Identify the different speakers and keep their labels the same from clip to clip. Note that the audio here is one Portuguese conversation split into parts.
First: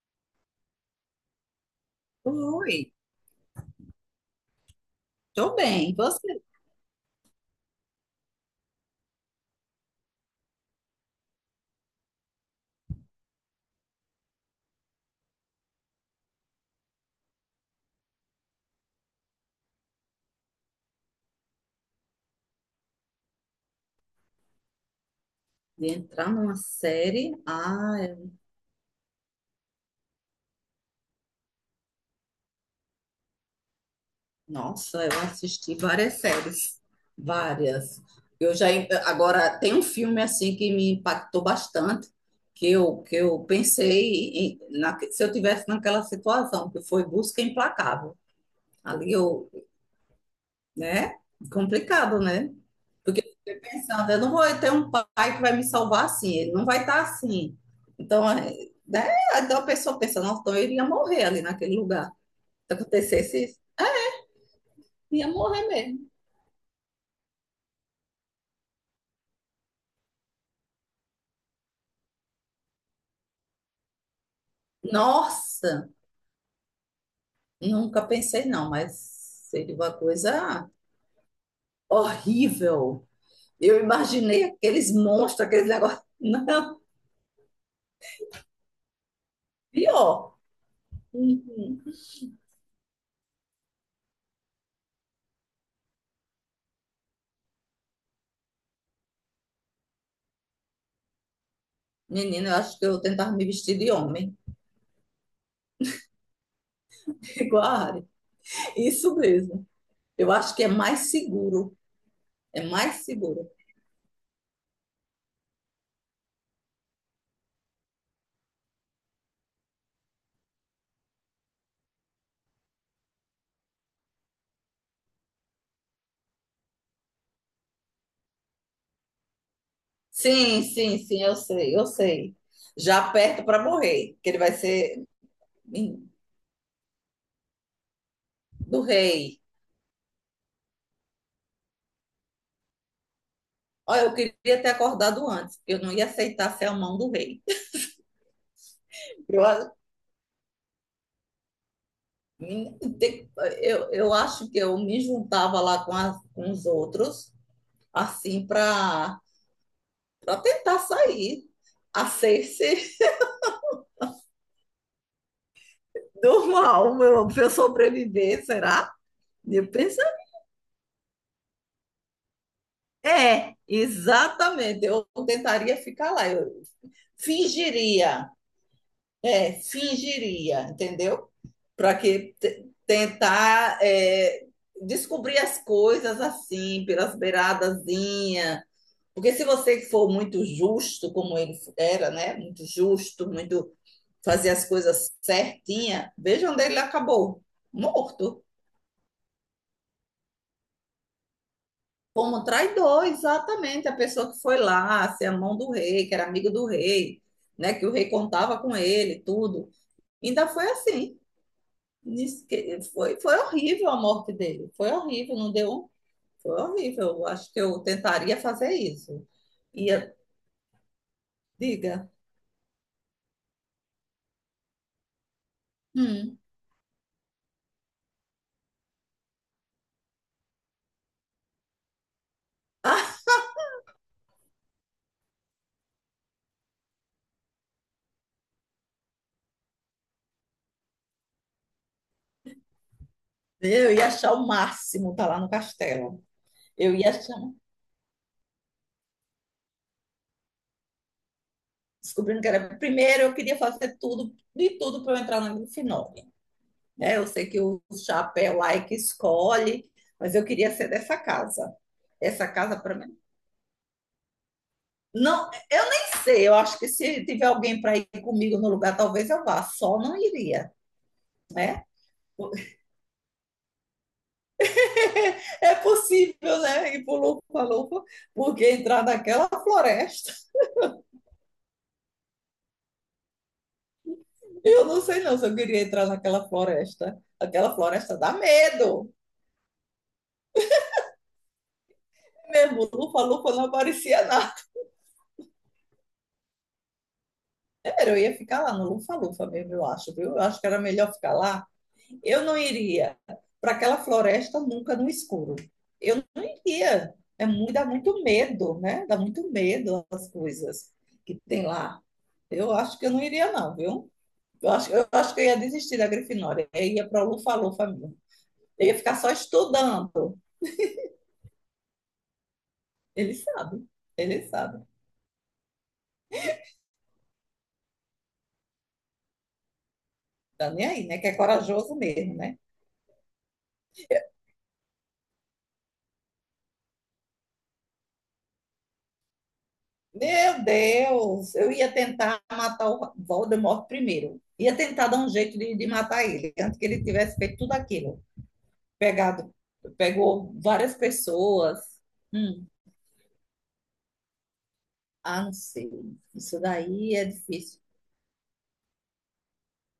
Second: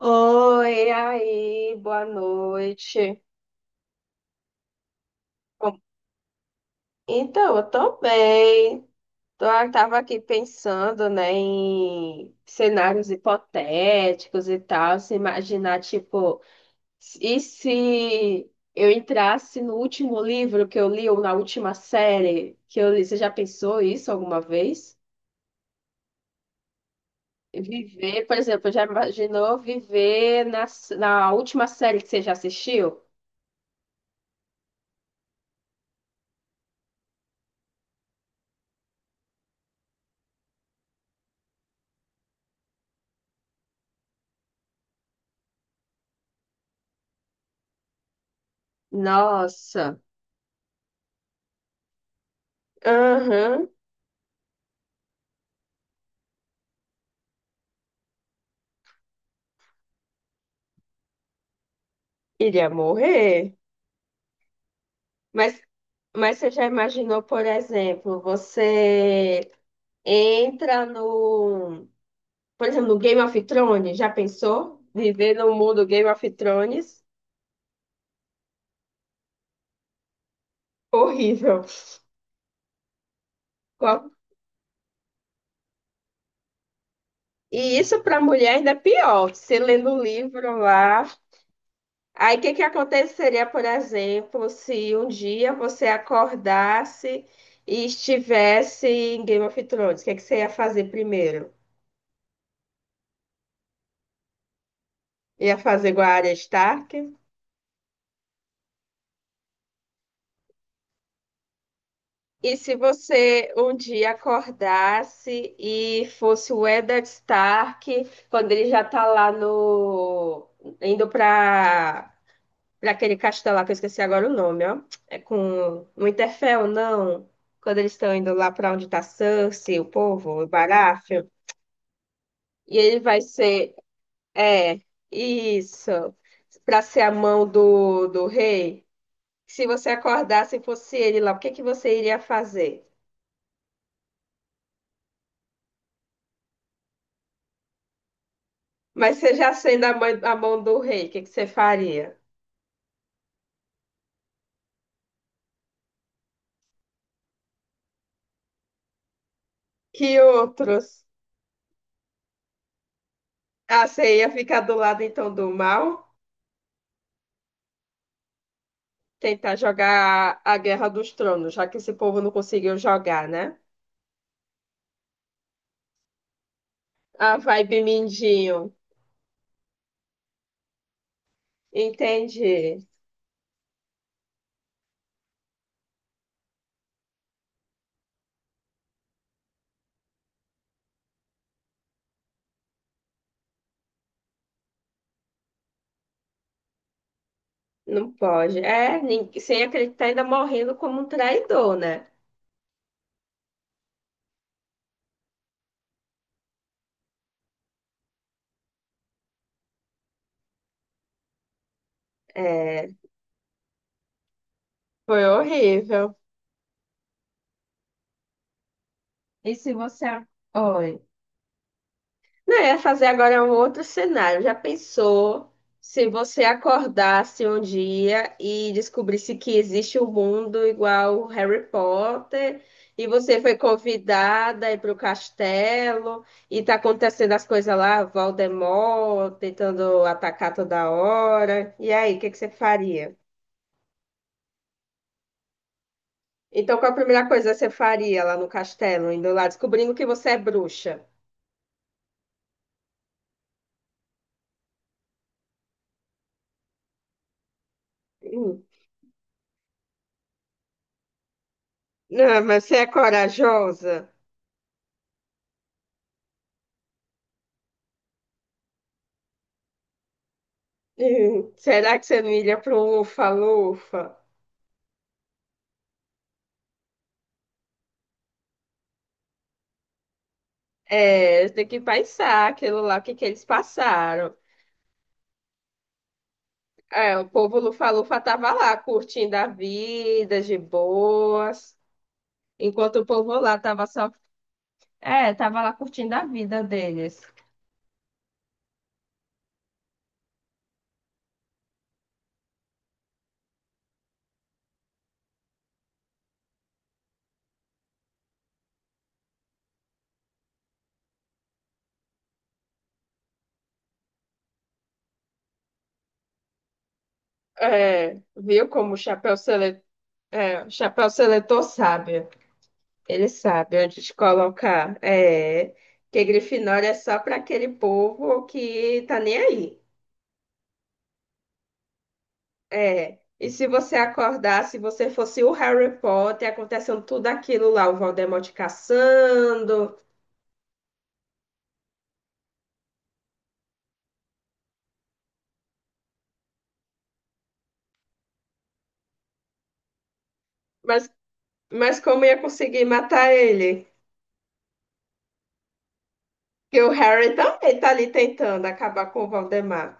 Speaker 1: Oi, aí, boa
Speaker 2: Oi,
Speaker 1: noite.
Speaker 2: tô
Speaker 1: Bom,
Speaker 2: bem. E Você
Speaker 1: Então, eu tô bem. Eu tava aqui pensando, né, em cenários hipotéticos e tal, se imaginar, tipo, e se eu entrasse no último livro que eu li ou na última série que eu li? Você já pensou isso alguma vez?
Speaker 2: de entrar numa série? Ah,
Speaker 1: Viver,
Speaker 2: eu-
Speaker 1: por exemplo, já imaginou viver na última série que você já assistiu?
Speaker 2: nossa, eu assisti várias séries, várias. Eu já agora tem um filme assim que me impactou bastante, que eu pensei em- na- se eu tivesse naquela situação, que foi Busca Implacável. Ali eu,
Speaker 1: Nossa.
Speaker 2: né? Complicado, né? Porque eu fiquei
Speaker 1: Aham.
Speaker 2: pensando, eu não vou ter um pai que vai me salvar assim, ele não vai estar assim. Então, é, né? Então a pessoa pensa, nossa, então eu iria morrer ali naquele lugar.
Speaker 1: Iria
Speaker 2: Se acontecesse
Speaker 1: morrer.
Speaker 2: isso, ia
Speaker 1: Mas,
Speaker 2: morrer mesmo.
Speaker 1: mas você já imaginou, por exemplo, você entra no, por exemplo, no Game of Thrones, já pensou? Viver no mundo
Speaker 2: Nossa,
Speaker 1: Game of Thrones?
Speaker 2: nunca pensei não, mas seria uma coisa
Speaker 1: Horrível.
Speaker 2: horrível. Eu
Speaker 1: Qual-
Speaker 2: imaginei aqueles monstros, aqueles negócios. Não,
Speaker 1: E isso para a mulher ainda é pior. Você lendo o
Speaker 2: pior.
Speaker 1: livro lá.
Speaker 2: Uhum.
Speaker 1: Aí o que que aconteceria, por exemplo, se um dia você acordasse e estivesse em Game of Thrones? O que que você ia fazer primeiro?
Speaker 2: Menina, eu acho que eu tentava me vestir de homem,
Speaker 1: Ia fazer igual a Arya Stark?
Speaker 2: igual a Ari. Isso mesmo. Eu acho que é mais seguro.
Speaker 1: E
Speaker 2: É
Speaker 1: se
Speaker 2: mais seguro.
Speaker 1: você um dia acordasse e fosse o Eddard Stark, quando ele já tá lá no... indo para aquele castelo lá, que eu esqueci agora o nome, ó. É com... No Interfell, não. Quando eles estão indo lá para onde tá Cersei, o povo, o
Speaker 2: Sim, sim, sim,
Speaker 1: Baratheon.
Speaker 2: eu sei, eu sei.
Speaker 1: E ele
Speaker 2: Já
Speaker 1: vai
Speaker 2: aperto para
Speaker 1: ser...
Speaker 2: morrer, que ele vai
Speaker 1: É,
Speaker 2: ser
Speaker 1: isso.
Speaker 2: em-
Speaker 1: Para ser a mão do
Speaker 2: do
Speaker 1: rei.
Speaker 2: rei.
Speaker 1: Se você acordasse e fosse ele lá, o que que você iria fazer?
Speaker 2: Olha, eu queria ter acordado antes, porque eu não ia aceitar ser a mão do rei.
Speaker 1: Mas você
Speaker 2: Eu,
Speaker 1: já
Speaker 2: a-
Speaker 1: sendo a mão do rei, o que que você faria?
Speaker 2: me- te- eu acho que eu me juntava lá com, as- com os outros, assim, para
Speaker 1: Que
Speaker 2: tentar
Speaker 1: outros?
Speaker 2: sair a ser-se
Speaker 1: Ah, você ia ficar do lado então do mal?
Speaker 2: do mal, meu, para eu sobreviver, será?
Speaker 1: Tentar
Speaker 2: Eu
Speaker 1: jogar a Guerra dos Tronos, já que esse povo não conseguiu jogar,
Speaker 2: é,
Speaker 1: né?
Speaker 2: exatamente. Eu tentaria ficar lá. Eu
Speaker 1: A vibe
Speaker 2: fingiria,
Speaker 1: mindinho.
Speaker 2: é, fingiria, entendeu? Para que te-
Speaker 1: Entendi.
Speaker 2: tentar é, descobrir as coisas assim, pelas beiradazinhas. Porque se você for muito justo, como ele era, né? Muito justo, muito fazer as coisas certinha, veja onde ele acabou,
Speaker 1: Não
Speaker 2: morto.
Speaker 1: pode. É, sem acreditar, ainda morrendo como um traidor, né?
Speaker 2: Como traidor, exatamente, a pessoa que foi lá, ser a mão do rei, que era amigo do rei, né, que o rei contava com ele, tudo. Ainda foi assim. Diz que
Speaker 1: É,
Speaker 2: foi, foi horrível a morte dele, foi
Speaker 1: foi
Speaker 2: horrível, não deu,
Speaker 1: horrível.
Speaker 2: foi horrível. Eu acho que eu tentaria fazer isso.
Speaker 1: E se você.
Speaker 2: Ia,
Speaker 1: Oi.
Speaker 2: diga,
Speaker 1: Não, eu ia fazer agora um outro cenário. Já pensou se
Speaker 2: hum,
Speaker 1: você acordasse um dia e descobrisse que existe um mundo igual o Harry Potter e
Speaker 2: ah,
Speaker 1: você foi convidada a ir para o castelo e tá acontecendo as coisas lá, Voldemort tentando atacar toda hora. E aí, o que que você faria?
Speaker 2: eu ia achar o máximo estar lá no castelo.
Speaker 1: Então, qual a
Speaker 2: Eu ia
Speaker 1: primeira
Speaker 2: achar,
Speaker 1: coisa que você faria lá no castelo, indo lá, descobrindo que você é bruxa?
Speaker 2: descobrindo que era, primeiro eu queria fazer tudo, de tudo para eu entrar no final, né? Eu sei que o chapéu
Speaker 1: Hum.
Speaker 2: lá é que escolhe, mas eu queria ser dessa casa.
Speaker 1: Não,
Speaker 2: Essa
Speaker 1: mas você
Speaker 2: casa
Speaker 1: é
Speaker 2: para mim.
Speaker 1: corajosa.
Speaker 2: Não, eu nem sei. Eu acho que se tiver alguém para ir comigo no lugar, talvez eu vá. Só não iria, né?
Speaker 1: Será que você não iria para um lufa-lufa?
Speaker 2: É possível, né? Ir por louco porque entrar naquela floresta.
Speaker 1: É, tem que pensar aquilo lá, o que que eles passaram.
Speaker 2: Eu não sei não se eu queria entrar naquela
Speaker 1: É,
Speaker 2: floresta.
Speaker 1: o povo
Speaker 2: Aquela floresta
Speaker 1: lufa-lufa
Speaker 2: dá
Speaker 1: tava lá
Speaker 2: medo
Speaker 1: curtindo a vida de boas,
Speaker 2: mesmo,
Speaker 1: enquanto o povo
Speaker 2: Lufa-Lufa
Speaker 1: lá
Speaker 2: não
Speaker 1: tava só,
Speaker 2: aparecia nada.
Speaker 1: é, tava lá curtindo a vida deles.
Speaker 2: Eu ia ficar lá no Lufa-Lufa mesmo, eu acho, viu? Eu acho que era melhor ficar lá. Eu não iria para aquela floresta nunca no escuro. Eu não iria. É muito, dá muito medo, né? Dá muito medo as coisas que tem lá. Eu acho que eu não iria, não, viu? Eu acho que eu ia desistir da Grifinória. Eu ia para o Lufa-Lufa
Speaker 1: É,
Speaker 2: mesmo.
Speaker 1: viu
Speaker 2: Eu
Speaker 1: como
Speaker 2: ia
Speaker 1: o
Speaker 2: ficar só
Speaker 1: chapéu seletor,
Speaker 2: estudando.
Speaker 1: é, o chapéu seletor sabe? Ele
Speaker 2: Ele
Speaker 1: sabe
Speaker 2: sabe,
Speaker 1: onde te
Speaker 2: ele sabe.
Speaker 1: colocar. É, que Grifinória é só para aquele povo que tá nem aí.
Speaker 2: Tá nem aí, né? Que é corajoso mesmo, né?
Speaker 1: É, e se você acordar, se você fosse o Harry Potter, acontecendo tudo aquilo lá, o Voldemort caçando,
Speaker 2: Meu Deus, eu ia tentar matar o Voldemort primeiro. Ia tentar dar um jeito de matar ele, antes que ele tivesse feito tudo aquilo. Pegado, pegou várias
Speaker 1: mas,
Speaker 2: pessoas.
Speaker 1: mas como ia
Speaker 2: Hum,
Speaker 1: conseguir matar ele?
Speaker 2: ah, não sei. Isso
Speaker 1: Que o
Speaker 2: daí é
Speaker 1: Harry também
Speaker 2: difícil,
Speaker 1: tá ali tentando acabar com o Voldemort.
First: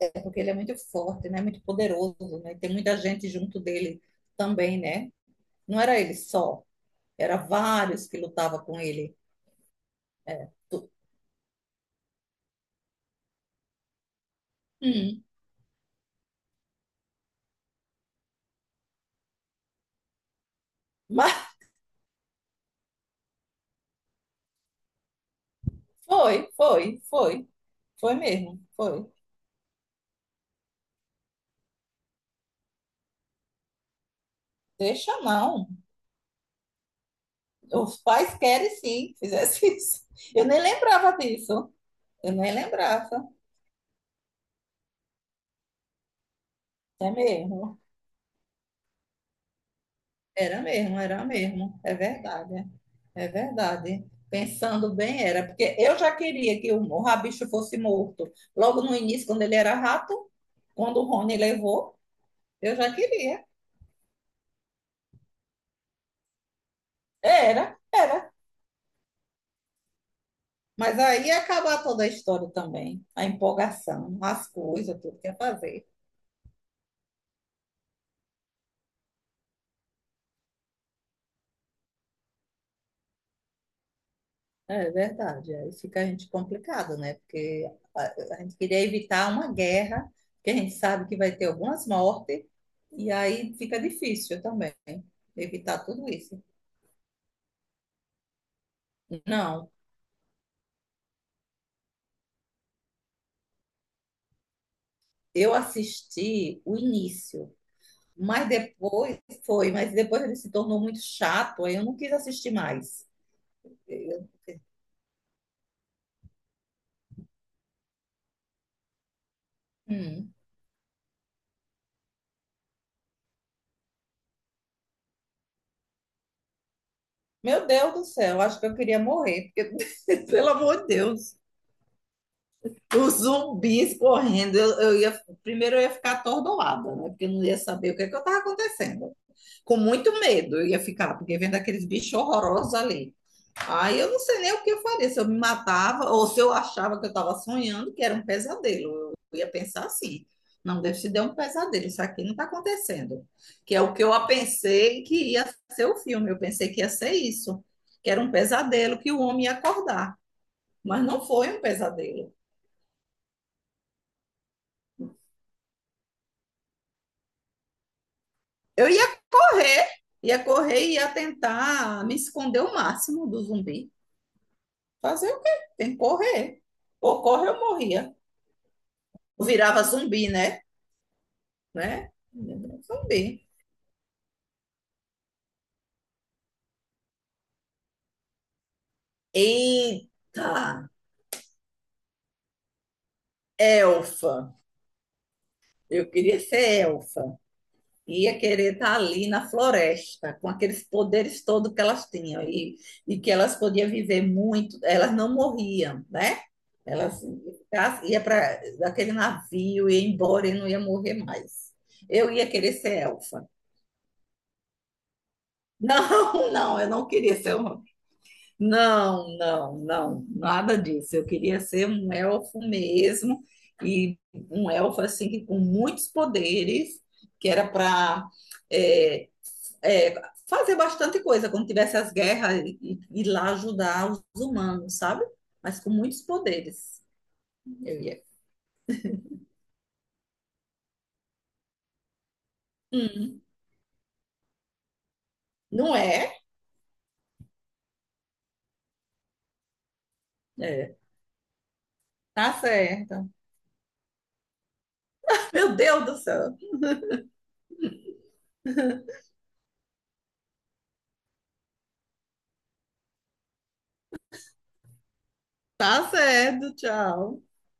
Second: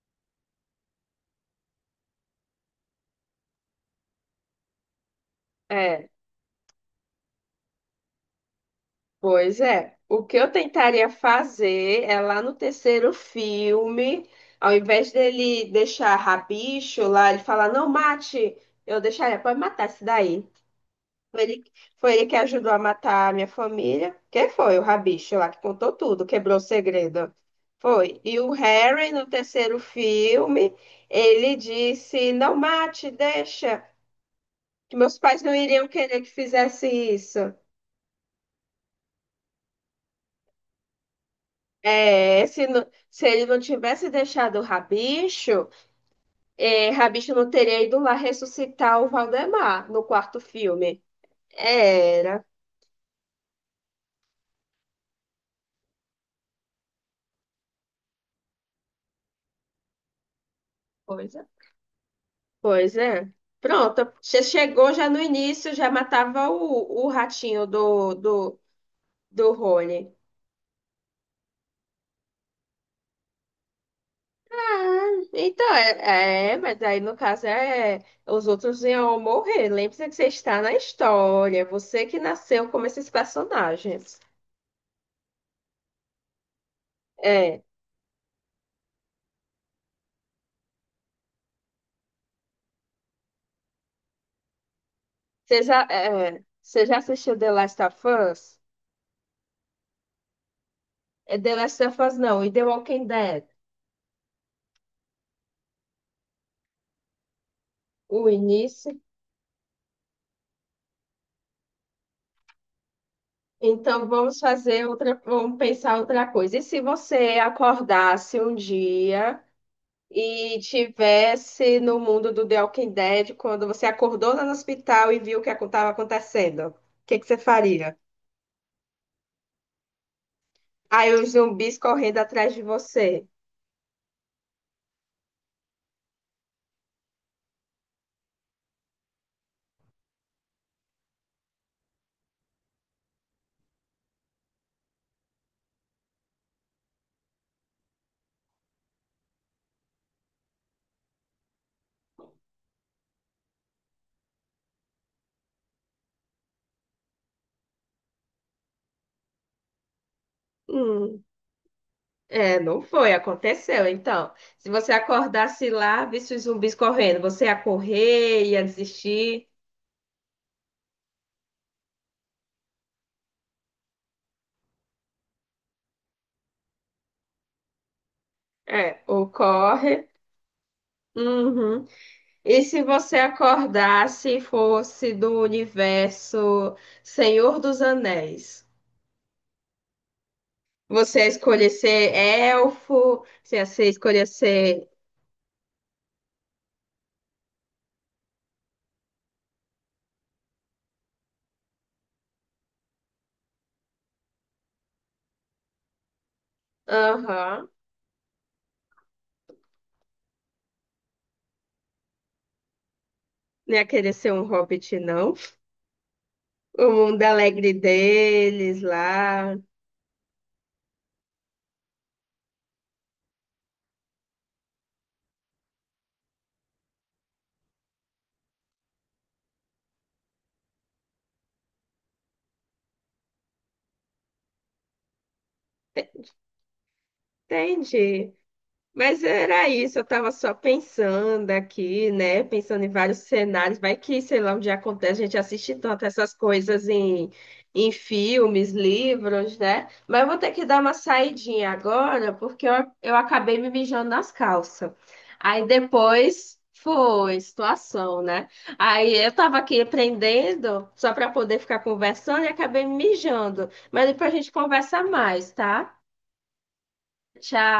Speaker 2: é porque ele é muito forte, né? Muito poderoso, né? Tem muita gente junto dele também, né? Não era
Speaker 1: É,
Speaker 2: ele só, era vários que lutavam com ele.
Speaker 1: pois é. O que eu
Speaker 2: Tu-
Speaker 1: tentaria fazer é lá no terceiro filme, ao invés
Speaker 2: hum,
Speaker 1: dele deixar rabicho lá, ele falar, não mate, eu deixaria, pode matar esse daí.
Speaker 2: mas
Speaker 1: Foi ele, foi ele que ajudou a matar a minha família. Quem foi? O Rabicho lá que contou tudo,
Speaker 2: foi,
Speaker 1: quebrou o
Speaker 2: foi,
Speaker 1: segredo.
Speaker 2: foi, foi
Speaker 1: Foi. E o
Speaker 2: mesmo, foi.
Speaker 1: Harry, no terceiro filme, ele disse: Não mate, deixa, que
Speaker 2: Deixa
Speaker 1: meus pais não
Speaker 2: não.
Speaker 1: iriam querer que fizesse isso.
Speaker 2: Os pais querem sim que fizesse isso. Eu nem lembrava disso. Eu
Speaker 1: É,
Speaker 2: nem
Speaker 1: se
Speaker 2: lembrava.
Speaker 1: ele não tivesse deixado o Rabicho, é,
Speaker 2: É
Speaker 1: Rabicho não
Speaker 2: mesmo.
Speaker 1: teria ido lá ressuscitar o Valdemar no quarto
Speaker 2: Era mesmo,
Speaker 1: filme.
Speaker 2: era mesmo. É
Speaker 1: Era.
Speaker 2: verdade. É. É verdade. Pensando bem, era. Porque eu já queria que o Rabicho fosse morto. Logo no início, quando ele era rato, quando o
Speaker 1: Pois
Speaker 2: Rony levou, eu já
Speaker 1: Pois é.
Speaker 2: queria.
Speaker 1: Pronto. Você chegou já no início, já matava o, o ratinho
Speaker 2: Era,
Speaker 1: do,
Speaker 2: era.
Speaker 1: do, do Rony.
Speaker 2: Mas aí ia acabar toda a história também. A empolgação, as coisas, tudo
Speaker 1: Ah,
Speaker 2: que ia
Speaker 1: então,
Speaker 2: fazer.
Speaker 1: mas aí no caso é os outros iam morrer. Lembre-se que você está na história, é você que nasceu como esses personagens.
Speaker 2: É verdade. Aí fica a gente complicado, né?
Speaker 1: É,
Speaker 2: Porque a gente queria evitar uma guerra, que a gente sabe que vai ter algumas mortes, e aí fica difícil também evitar tudo isso.
Speaker 1: você já assistiu The Last of Us?
Speaker 2: Não,
Speaker 1: É The Last of Us não, e The Walking Dead.
Speaker 2: eu assisti o início,
Speaker 1: O
Speaker 2: mas
Speaker 1: início.
Speaker 2: depois foi, mas depois ele se tornou muito chato, aí eu não quis assistir mais.
Speaker 1: Então
Speaker 2: Eu-
Speaker 1: vamos fazer outra, vamos pensar outra coisa. E se você acordasse um dia
Speaker 2: hum.
Speaker 1: e tivesse no mundo do The Walking Dead, quando você acordou lá no hospital e viu o que estava acontecendo, o que que você
Speaker 2: Meu Deus
Speaker 1: faria?
Speaker 2: do céu, acho que eu queria morrer, porque, pelo amor de
Speaker 1: Aí os
Speaker 2: Deus,
Speaker 1: zumbis correndo atrás de
Speaker 2: os
Speaker 1: você.
Speaker 2: zumbis correndo, eu ia, primeiro eu ia ficar atordoada, né? Porque eu não ia saber o que é que estava acontecendo. Com muito medo eu ia ficar, porque vendo aqueles bichos horrorosos ali. Aí eu não sei nem o que eu faria, se eu me matava ou se eu achava que eu estava sonhando, que era um pesadelo. Eu ia pensar assim: não, Deus te deu um pesadelo, isso aqui não está acontecendo. Que é o que eu pensei que ia ser o filme, eu pensei que ia ser isso, que era um pesadelo que o homem ia acordar, mas
Speaker 1: Hum,
Speaker 2: não foi um pesadelo.
Speaker 1: é, não foi, aconteceu. Então, se você acordasse lá, visse os zumbis correndo, você ia correr, ia
Speaker 2: Eu
Speaker 1: desistir.
Speaker 2: ia correr e ia tentar me esconder o máximo do zumbi. Fazer o quê? Tem que correr. Ou corre, eu morria.
Speaker 1: É, ou
Speaker 2: Eu virava
Speaker 1: corre.
Speaker 2: zumbi, né?
Speaker 1: Uhum.
Speaker 2: Né?
Speaker 1: E se
Speaker 2: Vamos
Speaker 1: você
Speaker 2: saber.
Speaker 1: acordasse e fosse do universo Senhor dos Anéis?
Speaker 2: Eita,
Speaker 1: Você ia escolher ser elfo? Escolher
Speaker 2: elfa.
Speaker 1: ser.
Speaker 2: Eu queria ser elfa. Ia querer estar ali na floresta, com aqueles poderes todos que elas tinham. E que elas podiam viver muito. Elas não morriam, né? Elas
Speaker 1: Aham.
Speaker 2: iam para aquele navio, ia embora e não ia morrer mais. Eu ia querer ser elfa.
Speaker 1: Não ia querer ser um hobbit, não.
Speaker 2: Não, não, eu
Speaker 1: O
Speaker 2: não
Speaker 1: mundo
Speaker 2: queria ser
Speaker 1: alegre
Speaker 2: uma.
Speaker 1: deles
Speaker 2: Não,
Speaker 1: lá.
Speaker 2: não, não, nada disso. Eu queria ser um elfo mesmo, e um elfo assim que com muitos poderes, que era para fazer bastante coisa quando tivesse as guerras e ir lá ajudar os humanos, sabe? Mas com muitos poderes. Eu ia.
Speaker 1: Entendi. Mas era isso, eu estava só pensando aqui, né? Pensando em vários
Speaker 2: Hum,
Speaker 1: cenários. Vai que, sei lá, onde acontece, a gente assiste
Speaker 2: não
Speaker 1: tanto
Speaker 2: é?
Speaker 1: essas coisas em filmes, livros, né? Mas eu vou ter que dar uma
Speaker 2: É.
Speaker 1: saidinha agora,
Speaker 2: Tá
Speaker 1: eu
Speaker 2: certo.
Speaker 1: acabei me mijando nas calças. Aí
Speaker 2: Meu Deus do céu.
Speaker 1: depois foi situação, né? Aí eu estava aqui aprendendo só para poder ficar conversando e acabei me mijando. Mas depois a gente conversa mais, tá?
Speaker 2: Tá certo, tchau.
Speaker 1: Tchau.